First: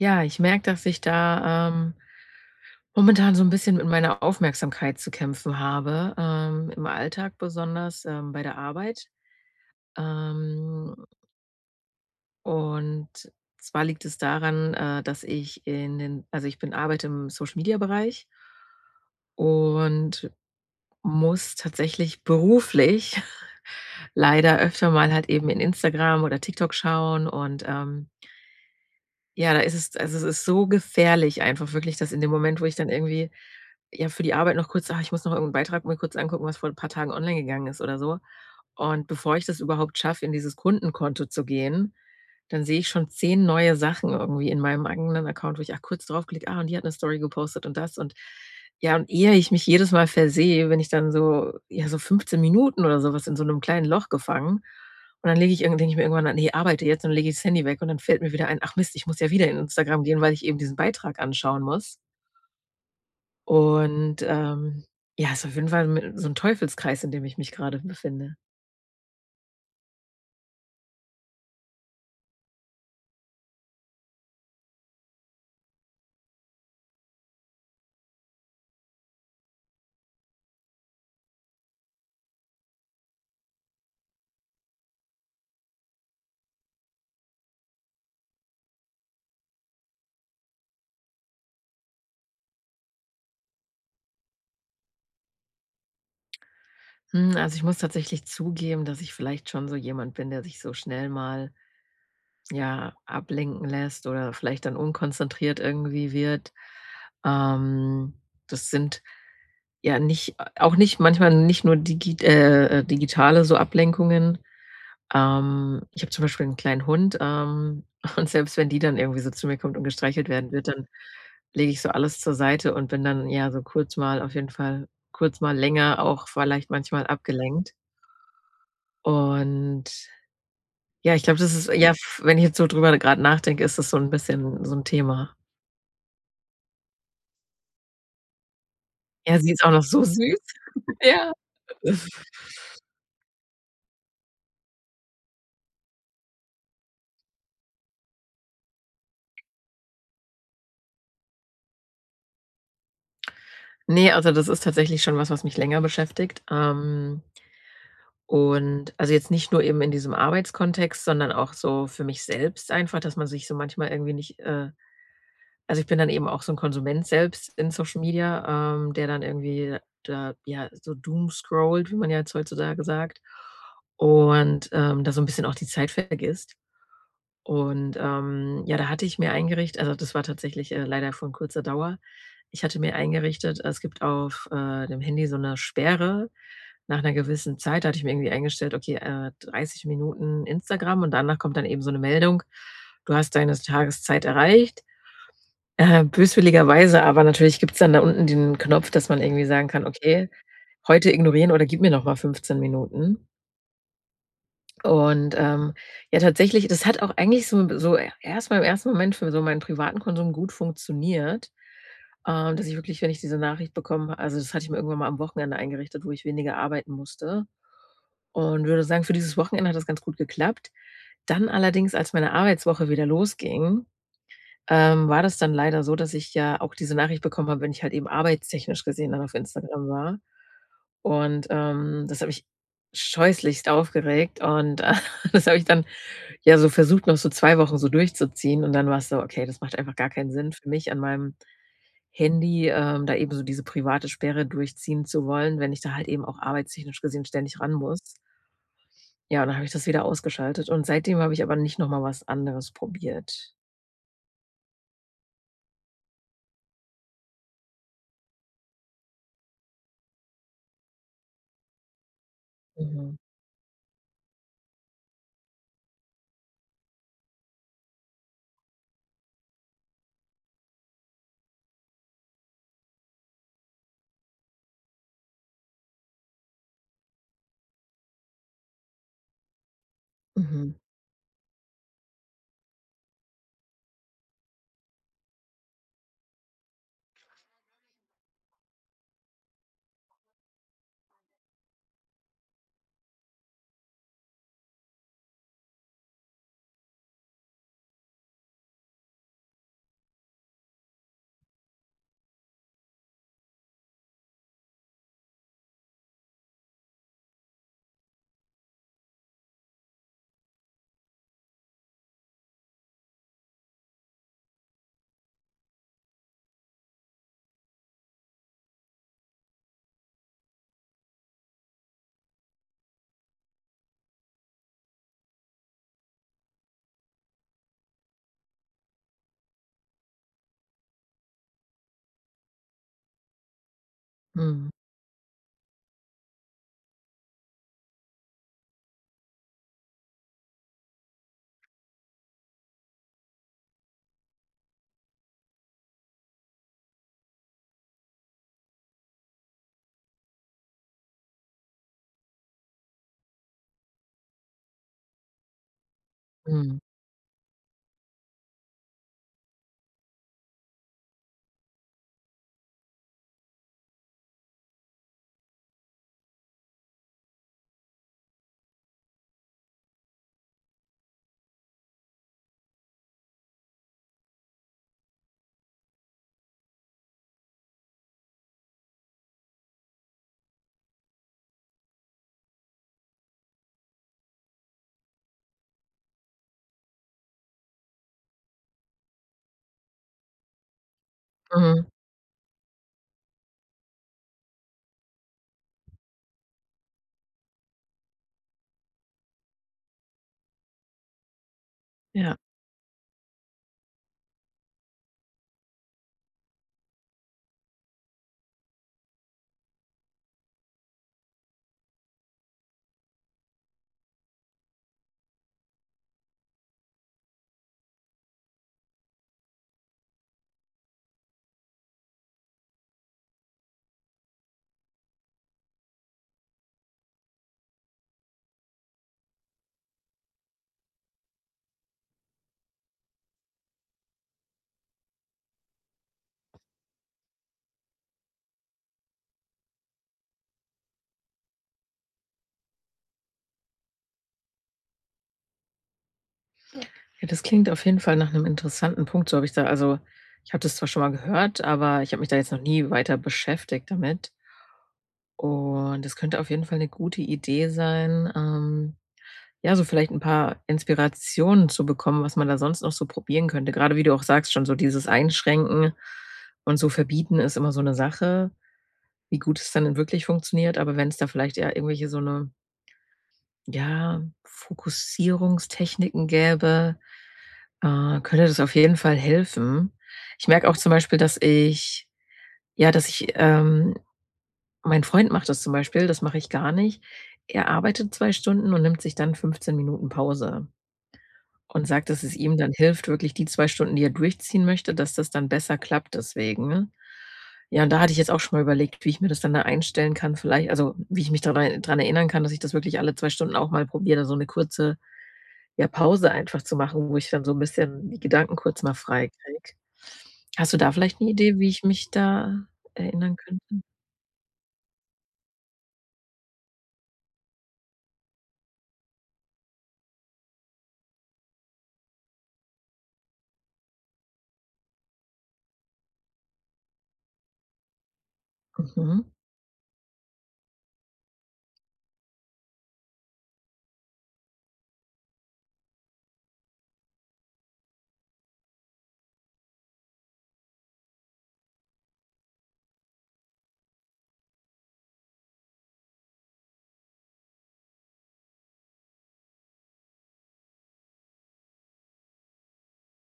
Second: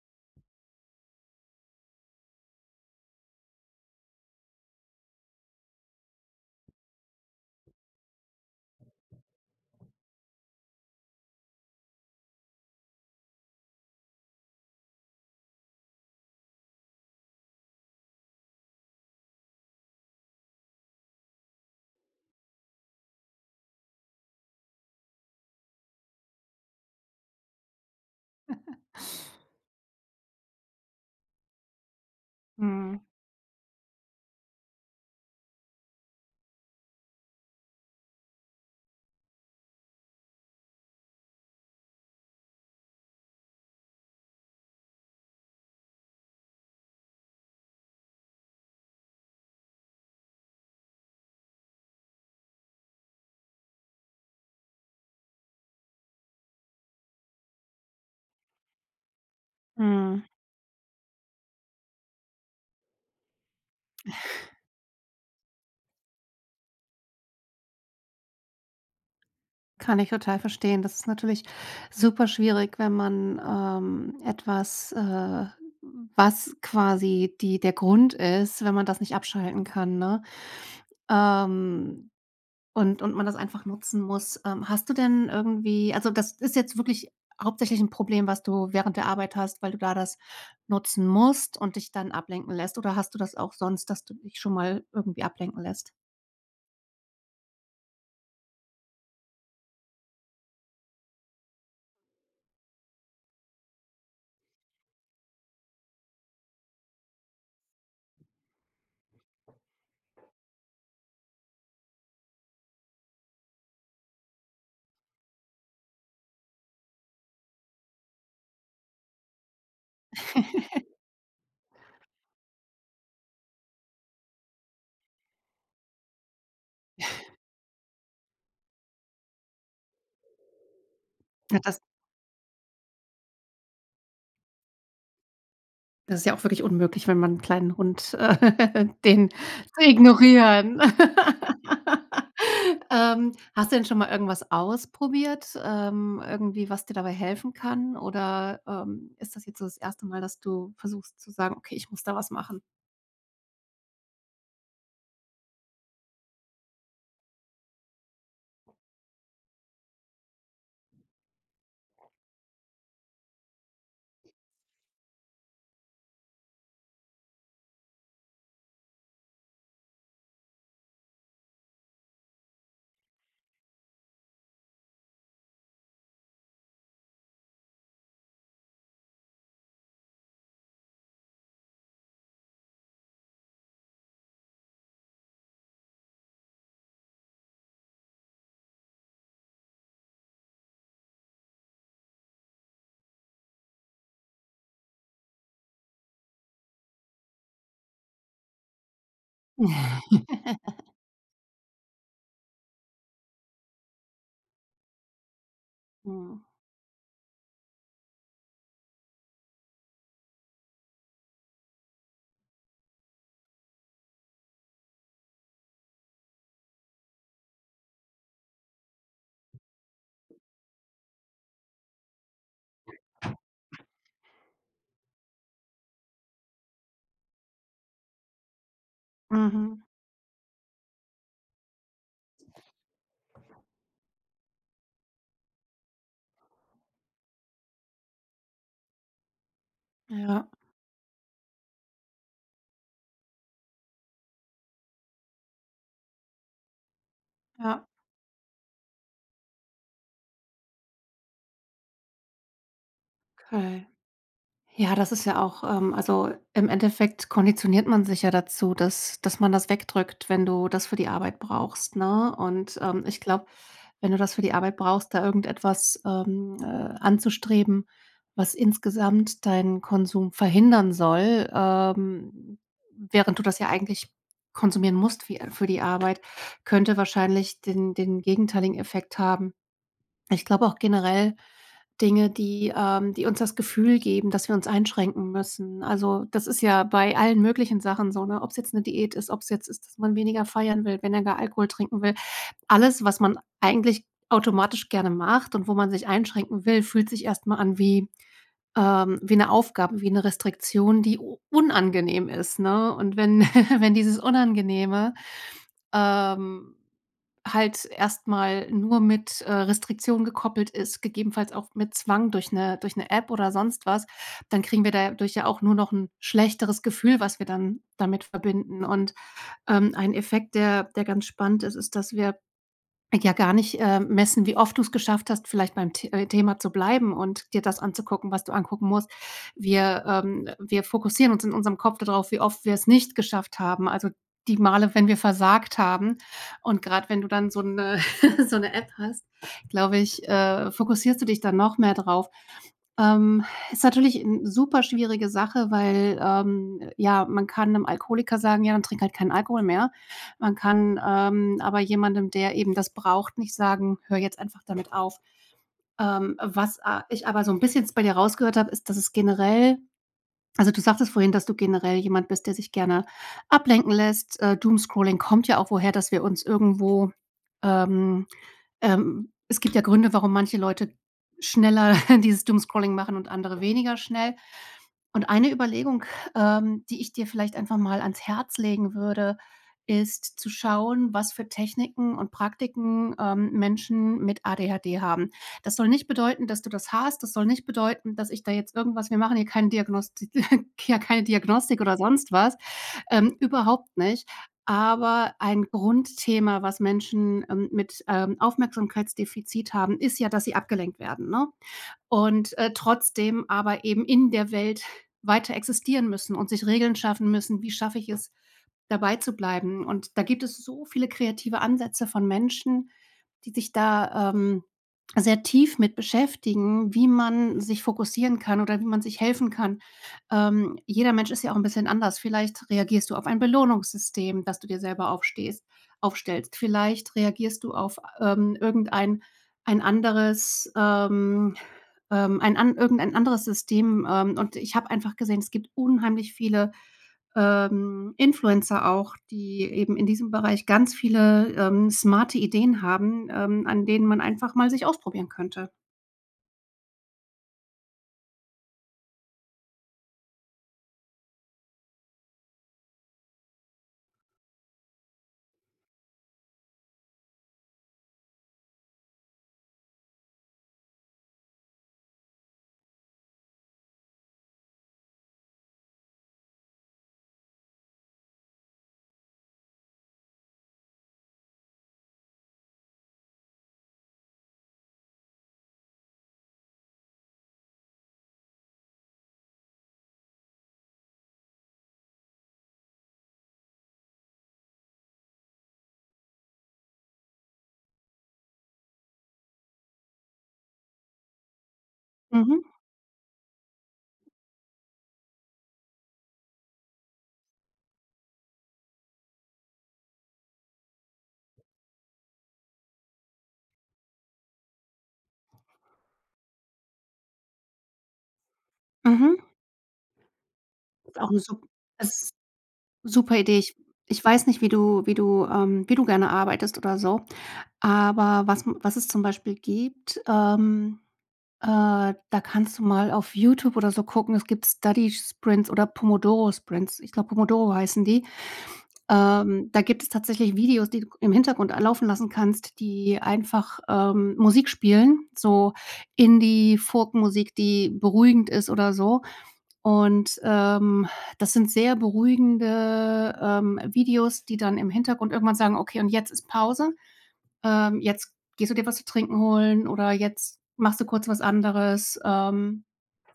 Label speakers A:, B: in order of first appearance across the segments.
A: Ja, ich merke, dass ich da, ähm momentan so 'n bisschen mit meiner Aufmerksamkeit zu kämpfen habe, ähm, im Alltag besonders, ähm, bei der Arbeit. Ähm und zwar liegt es daran, äh, dass ich in den also, ich bin arbeite im Social Media Bereich. Und muss tatsächlich beruflich leider öfter mal halt eben in Instagram oder TikTok schauen. Und, ähm ja, da ist es also, es ist so gefährlich einfach wirklich, dass in dem Moment, wo ich dann
B: Mhm.
A: irgendwie, ja, für die Arbeit noch kurz „Ah, ich muss noch irgend 'n Beitrag mir kurz angucken, was vor 'n paar Tagen online gegangen ist“, oder so. Und bevor ich das überhaupt schaffe, in dieses Kundenkonto zu gehen, dann sehe ich schon 10 neue Sachen irgendwie in meinem eigenen Account, wo ich auch kurz draufklicke: „Ah, und die hat 'ne Story gepostet, und das und“ ja, und ehe ich mich jedes Mal versehe, bin ich dann so ja, so 15 Minuten oder so was in so 'nem kleinen Loch gefangen. Und dann lege ich irgendw denke ich mir irgendwann: „Ah ne, arbeite jetzt und dann lege ich das Handy weg.“ Und dann fällt mir wieder ein: „Ach Mist, ich muss ja wieder in Instagram gehen,
B: Mhm.
A: weil ich eben diesen Beitrag anschauen muss.“ Und, ähm, ja ist auf jeden Fall mi so 'n Teufelskreis, in dem ich mich grade befinde.
B: Kann ich total verstehen. Das ist natürlich superschwierig, wenn man, ähm, etwas, äh, was quasi die der Grund ist, wenn man das nicht abschalten kann, ne? Ähm und und man das einfach nutzen muss, ähm. Hast du denn irgendwie also, das ist jetzt wirklich hauptsächlich 'n Problem, was du während der Arbeit hast, weil du da das nutzen musst und dich dann ablenken lässt? Oder hast du das auch sonst, dass du dich schon mal irgendwie ablenken lässt?
A: Hm, also, ich muss tatsächlich zugeben, dass ich vielleicht schon so jemand bin, der sich so schnell mal, ja, ablenken lässt oder vielleicht dann unkonzentriert irgendwie wird. Ähm, das sind ja nicht au auch nicht manchmal nicht nur digi äh, äh, digitale so Ablenkungen. Ähm, ich habe zum Beispiel 'n kleinen Hund, ähm, und selbst wenn die dann irgendwie so zu mir kommt und gestreichelt werden wird, dann lege ich so alles zur Seite und bin dann ja so kurz mal auf jeden Fall kurz mal länger auch vielleicht manchmal abgelenkt. Und ja, ich glaube, das
B: Hat
A: ist
B: das
A: ja, f wenn ich jetzt so drüber grad nachdenke, ist das so 'n bisschen so 'n Thema.
B: Das ja auch wirklich unmöglich, wenn man 'n kleinen Hund äh, den
A: Ja, sie ist auch noch
B: zu
A: so süß.
B: ignorieren.
A: Ja.
B: Ähm, hast du denn schon mal irgendwas ausprobiert, ähm, irgendwie was dir dabei helfen kann? Oder, ähm, ist das jetzt so das 1. Mal, dass du versuchst zu sagen: „Okay, ich muss da was machen?“
A: Ne, also, das ist tatsächlich schon was, was mich länger beschäftigt, ähm. Und, also, jetzt nicht nur eben in diesem Arbeitskontext, sondern auch so für mich selbst einfach, dass man sich so manchmal irgendwie nicht, äh also, ich bin dann eben auch so 'n Konsument selbst in Social Media, ähm, der dann irgendwie da, ja, so doomscrollt, wie man ja jetzt heutzutage sagt, und, ähm, da so 'n bisschen auch die Zeit vergisst. Und, ähm, ja, da hatte ich mir eingericht also, das war tatsächlich, äh, leider von kurzer Dauer. Ich hatte mir eingerichtet es gibt auf, äh, dem Handy so 'ne Sperre nach 'ner gewissen Zeit. Da hatte ich mir irgendwie eingestellt: „Okay, äh, 30 Minuten Instagram“ und danach kommt dann eben so 'ne Meldung: „Du hast deine Tageszeit erreicht.“ Äh, böswilligerweise aber natürlich gibt's dann da unten den Knopf, dass man irgendwie sagen kann: „Okay, heute ignorieren“ oder „Gib mir noch mal 15 Minuten.“ Und, ähm, ja,
B: Mhm.
A: tatsächlich das hat auch eigentlich so so erst mal im ersten Moment für so meinen privaten Konsum gut funktioniert, äh, dass ich wirklich, wenn ich diese Nachricht bekomme also, das hatte ich mir irgendwann mal am Wochenende eingerichtet, wo ich weniger arbeiten musste und würde sagen, für dieses Wochenende hat das ganz gut geklappt. Dann allerdings, als meine Arbeitswoche wieder losging, ähm, war das dann leider so, dass ich ja auch diese Nachricht bekommen habe, wenn ich halt eben arbeitstechnisch gesehen dann auf
B: Mhm.
A: Instagram war. Und, ähm, das hat mich scheußlichst aufgeregt und, äh, das habe ich dann, ja, so versucht, noch so 2 Wochen so durchzuziehen und dann war's so: „Okay, das macht einfach gar keinen
B: Ja.
A: Sinn für mich an meinem Handy, ähm, da eben so diese private Sperre durchziehen zu wollen, wenn ich da halt eben auch arbeitstechnisch gesehen ständig ran
B: Ja.
A: muss.“ Ja, und dann habe ich das wieder ausgeschaltet und seitdem habe ich aber nicht noch mal was anderes probiert.
B: Okay. Ja, das ist ja auch ähm, also, im Endeffekt konditioniert man sich ja dazu, dass dass man das wegdrückt, wenn du das für die Arbeit brauchst, ne? Und, ähm,
A: Mhm.
B: ich glaube, wenn du das für die Arbeit brauchst, da irgendetwas, ähm, äh, anzustreben, was insgesamt deinen Konsum verhindern soll, ähm, während du das ja eigentlich konsumieren musst fü äh, für die Arbeit, könnte wahrscheinlich den den gegenteiligen Effekt haben. Ich glaube auch
A: Mhm.
B: generell Dinge, die ähm, die uns das Gefühl geben, dass wir uns einschränken müssen. Also, das ist ja bei allen möglichen Sachen so, ne, ob's jetzt 'ne Diät ist, ob's jetzt ist, dass man weniger feiern will, weniger gar Alkohol trinken will. Alles, was man eigentlich automatisch gerne macht und wo man sich einschränken will, fühlt sich erst mal an wie ähm, wie 'ne Aufgabe, wie 'ne Restriktion, die u unangenehm ist, ne? Und wenn wenn dieses Unangenehme, ähm, halt erst mal nur mit, äh, Restriktionen gekoppelt ist, gegebenenfalls auch mit Zwang durch 'ne durch 'ne App oder sonst was, dann kriegen wir dadurch ja auch nur noch 'n schlechteres Gefühl, was wir dann damit verbinden. Und, ähm, ein Effekt, der der ganz spannend ist, ist, dass wir ja gar nicht, ähm, messen, wie oft du's geschafft hast, vielleicht beim The äh, Thema zu bleiben und dir das anzugucken, was du angucken musst. Wir ähm, wir fokussieren uns in unserem Kopf da drauf, wie oft wir's nicht geschafft haben, also, die
A: Mhm.
B: Male, wenn wir versagt haben. Und grad wenn du dann so 'ne so 'ne App hast, glaube ich, äh, fokussierst du dich dann noch mehr drauf. Ähm, ist natürlich 'n super schwierige Sache, weil, ähm, ja, man kann 'nem Alkoholiker sagen: „Ja, dann trink halt keinen Alkohol mehr.“ Man kann, ähm, aber jemandem, der eben das braucht, nicht sagen: „Hör jetzt einfach damit auf.“ Ähm,
A: Mhm.
B: was a ich aber so 'n bisschen jetzt bei dir rausgehört habe, ist, dass es generell also, du sagtest vorhin, dass du generell jemand bist, der sich gerne ablenken lässt. Äh, Doomscrolling kommt ja auch woher, dass wir uns irgendwo ähm, ähm, es gibt ja Gründe, warum manche Leute schneller dieses Doomscrolling machen und andere weniger schnell. Und eine Überlegung, ähm, die ich dir vielleicht einfach mal ans Herz legen würde, ist zu schauen, was für Techniken und Praktiken, ähm, Menschen mit ADHD haben. Das soll nicht bedeuten, dass du das hast. Das soll nicht bedeuten, dass ich da jetzt irgendwas wir machen hier keine Diagnosti ja, keine Diagnostik
A: Mhm.
B: oder sonst was, ähm, überhaupt nicht. Aber ein Grundthema, was Menschen, ähm, mit, ähm, Aufmerksamkeitsdefizit haben, ist ja, dass sie abgelenkt werden, ne?
A: Ja.
B: Und, äh, trotzdem aber eben in der Welt weiter existieren müssen und sich Regeln schaffen müssen: „Wie schaffe ich es, dabeizubleiben?“ Und da gibt es so viele kreative Ansätze von Menschen, die sich da, ähm, sehr tief mit beschäftigen, wie man sich fokussieren kann oder wie man sich helfen kann. Ähm, jeder Mensch ist ja auch 'n bisschen anders. Vielleicht reagierst du auf ein Belohnungssystem, das du dir selber aufstehst aufstellst. Vielleicht reagierst du auf, ähm, irgendein ein anderes ähm, ähm, ein an irgendein anderes System. Ähm, und ich habe einfach gesehen, es gibt unheimlich viele, ähm, Influencer auch, die eben in diesem Bereich ganz viele, ähm, smarte Ideen haben, ähm, an denen man einfach mal sich ausprobieren könnte.
A: Ja, das klingt auf jeden Fall nach 'nem interessanten Punkt, so habe ich da also, ich habe das zwar schon mal gehört, aber ich habe mich da jetzt noch nie weiter beschäftigt damit. Und es könnte auf jeden Fall 'ne gute Idee sein, ähm, ja, so vielleicht 'n paar Inspirationen zu bekommen, was man da sonst noch so probieren könnte. Gerade wie du auch sagst, schon so dieses Einschränken und so Verbieten ist immer so 'ne Sache, wie gut es dann in wirklich funktioniert. Aber wenn's da vielleicht eher irgendwelche, so 'ne ja, Fokussierungstechniken gäbe, äh, könnte das auf jeden Fall helfen. Ich merke auch zum Beispiel, dass ich ja, dass ich ähm, mein Freund macht das zum Beispiel, das mache ich gar nicht. Er arbeitet 2 Stunden und nimmt sich dann 15 Minuten Pause und sagt, dass es ihm
B: Mhm.
A: dann hilft, wirklich die 2 Stunden, die er durchziehen möchte, dass das dann besser klappt deswegen, ja und da hatte ich jetzt auch schon mal überlegt, wie ich mir das dann da einstellen kann vielleicht also, wie ich mich da, äh, dran erinnern kann, dass ich das wirklich alle 2 Stunden auch mal probiere, dann so 'ne kurze, ja, Pause einfach zu machen, wo ich dann so 'n bisschen die Gedanken kurz mal frei
B: Mhm.
A: kriege. Hast du da vielleicht 'ne
B: Auch 'ne
A: Idee,
B: sup
A: wie ich mich
B: es
A: da erinnern
B: super Idee. Ich
A: könnte?
B: ich weiß nicht, wie du wie du ähm, wie du gerne arbeitest oder so. Aber was m was es zum Beispiel gibt, ähm, äh, da kannst du mal auf Youtube oder so gucken, es gibt „Study Sprints“ oder „Pomodoro Sprints“. Ich glaube, „Pomodoro“ heißen die.
A: Mhm.
B: Ähm, da gibt es tatsächlich Videos, die du g im Hintergrund a laufen lassen kannst, die einfach, ähm, Musik spielen, so Indie Folk Musik, die beruhigend ist oder so. Und, ähm, das sind sehr beruhigende, ähm, Videos, die dann im Hintergrund irgendwann sagen: „Okay, und jetzt ist Pause, ähm, jetzt gehst du dir was zu Trinken holen“ oder: „Jetzt machst du kurz was anderes“, ähm,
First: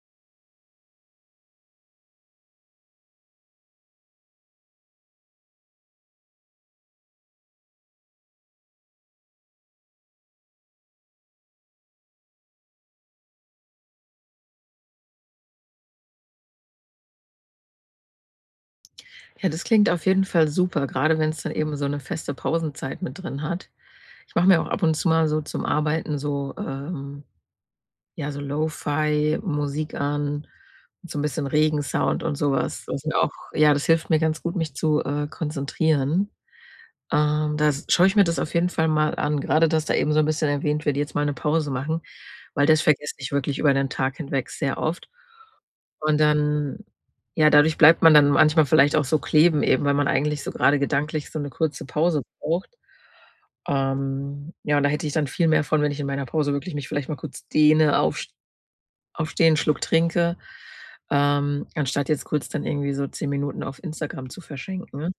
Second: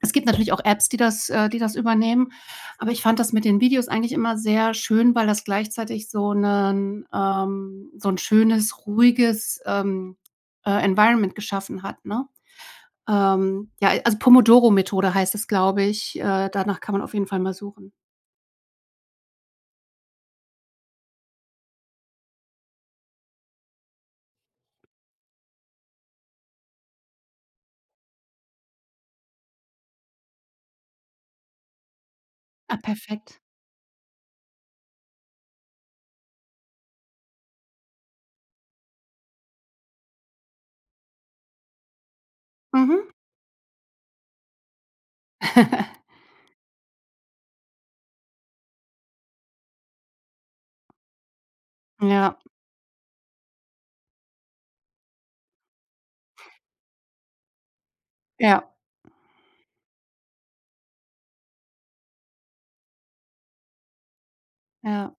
B: es gibt natürlich auch Apps, die das äh, die das übernehmen. Aber ich fand das mit den Videos eigentlich immer sehr schön, weil das gleichzeitig so 'nen ähm, so 'n schönes, ruhiges, ähm, äh, Environment geschaffen hat, ne? Ähm, ja, a also, „Pomodoro-Methode“ heißt es, glaube ich, äh, danach kann man auf jeden Fall mal suchen.
A: Ja, das klingt auf jeden Fall super, grade wenn's dann eben so 'ne feste Pausenzeit mit drin hat. Ich mache mir auch ab und zu mal so zum Arbeiten so, ähm, ja, so Lo-Fi-Musik an und so 'n bisschen Regensound und so
B: Ah,
A: was. Das sind auch
B: perfekt.
A: ja, das hilft mir ganz gut, mich zu, äh, konzentrieren. Ähm, da s schaue ich mir das auf jeden Fall mal an, grade du hast da eben so 'n bisschen erwähnt: „Werde jetzt mal 'ne Pause machen“, weil das
B: Mhm.
A: vergesse ich wirklich über den Tag hinweg sehr oft. Und dann ja, dadurch bleibt man dann manchmal vielleicht auch so kleben eben, weil man eigentlich so grade gedanklich so 'ne kurze Pause
B: Ja.
A: braucht. Ähm, ja, und da hätte ich dann viel mehr von, wenn ich in meiner Pause wirklich mich vielleicht mal kurz dehne, aufs
B: Ja.
A: aufstehen, 'n Schluck trinke, ähm, anstatt jetzt kurz dann irgendwie so 10 Minuten auf Instagram zu verschenken.
B: Ja.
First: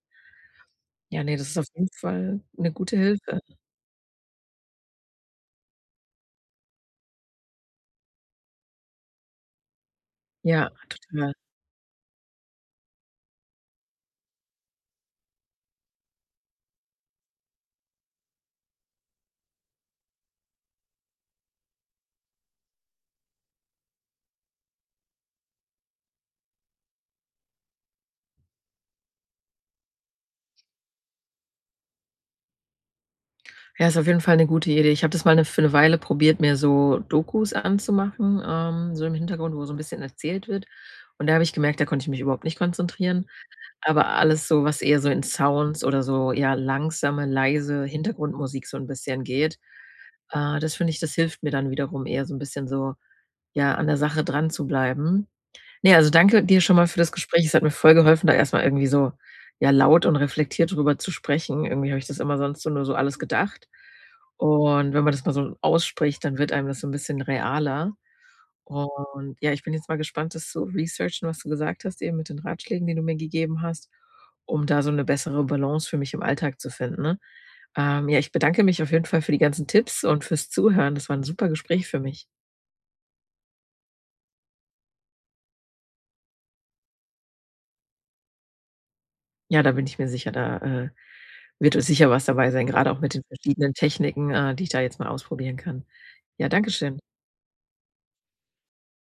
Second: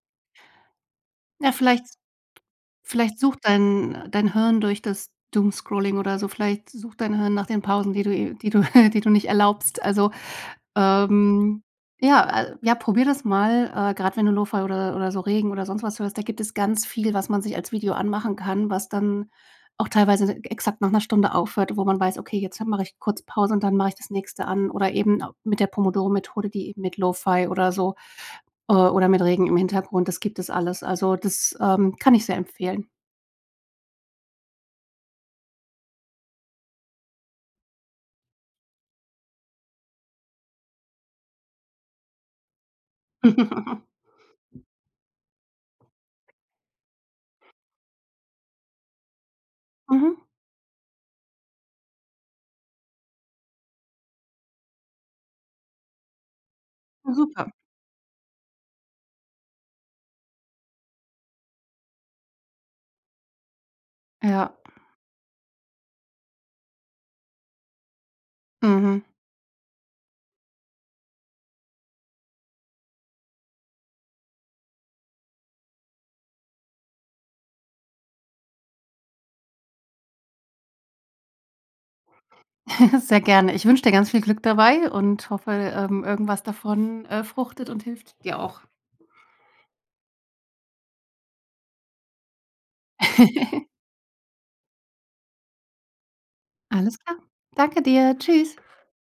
A: Ja, ne, das
B: Ja,
A: ist auf
B: vielleicht
A: jeden Fall 'ne gute
B: vielleicht
A: Hilfe.
B: sucht dein dein Hirn durch das Doomscrolling oder so vielleicht sucht dein Hirn nach den Pausen, die du die du die du nicht erlaubst. Also,
A: Ja, total.
B: ähm, ja, äh, ja, probier das mal. Äh, grad wenn du Lo-Fi oder oder so Regen oder sonst was hörst, da gibt es ganz viel, was man sich als Video anmachen kann, was dann auch teilweise exakt nach 'ner Stunde aufhört, wo man weiß: „Okay, jetzt mache ich kurz Pause und dann mache ich das Nächste an.“ Oder eben au mit der Pomodoro-Methode, die eben mit Lo-Fi oder so äh, o oder mit Regen im Hintergrund, das gibt es alles. Also, das, ähm, kann ich sehr empfehlen.
A: Ja, ist auf jeden Fall 'ne gute Idee. Ich habe das mal 'ne für 'ne Weile probiert, mir so Dokus anzumachen, ähm, so im Hintergrund, wo so 'n bisschen erzählt wird. Und da habe ich gemerkt: Da konnte ich mich überhaupt nicht konzentrieren. Aber alles so, was eher so in Sounds oder so ja, langsame, leise Hintergrundmusik so 'n bisschen geht,
B: Mhm.
A: äh, das finde ich, das hilft mir dann wiederum eher so 'n bisschen so, ja, an der Sache dran zu bleiben. Ne, also, danke dir schon mal für das
B: Hm,
A: Gespräch.
B: super.
A: Es hat mir voll geholfen, da erst mal irgendwie so, ja, laut und reflektiert drüber zu sprechen. Irgendwie habe ich das immer sonst so nur so alles gedacht.
B: Ja.
A: Und wenn man das mal so ausspricht, dann wird einem das so 'n bisschen realer.
B: Mhm.
A: Und, ja, ich bin jetzt mal gespannt, das zu researchen, was du gesagt hast, eben mit den Ratschlägen, den du mir gegeben hast, um da so 'ne bessere Balance für mich im Alltag zu finden, ne? Ähm, ja, ich bedanke mich auf jeden Fall für die ganzen Tipps und fürs Zuhören. Das war 'n super Gespräch für mich.
B: Sehr gerne. Ich wünsche dir ganz viel Glück dabei und hoffe, ähm, irgendwas davon, äh, fruchtet und hilft dir auch.
A: Ja, da bin ich mir sicher, da, äh, wird, äh, sicher was dabei sein, grad auch mit den verschiedenen Techniken, äh, die ich da jetzt mal ausprobieren kann. Ja,
B: Alles
A: Dankeschön.
B: klar. Danke dir. Tschüss.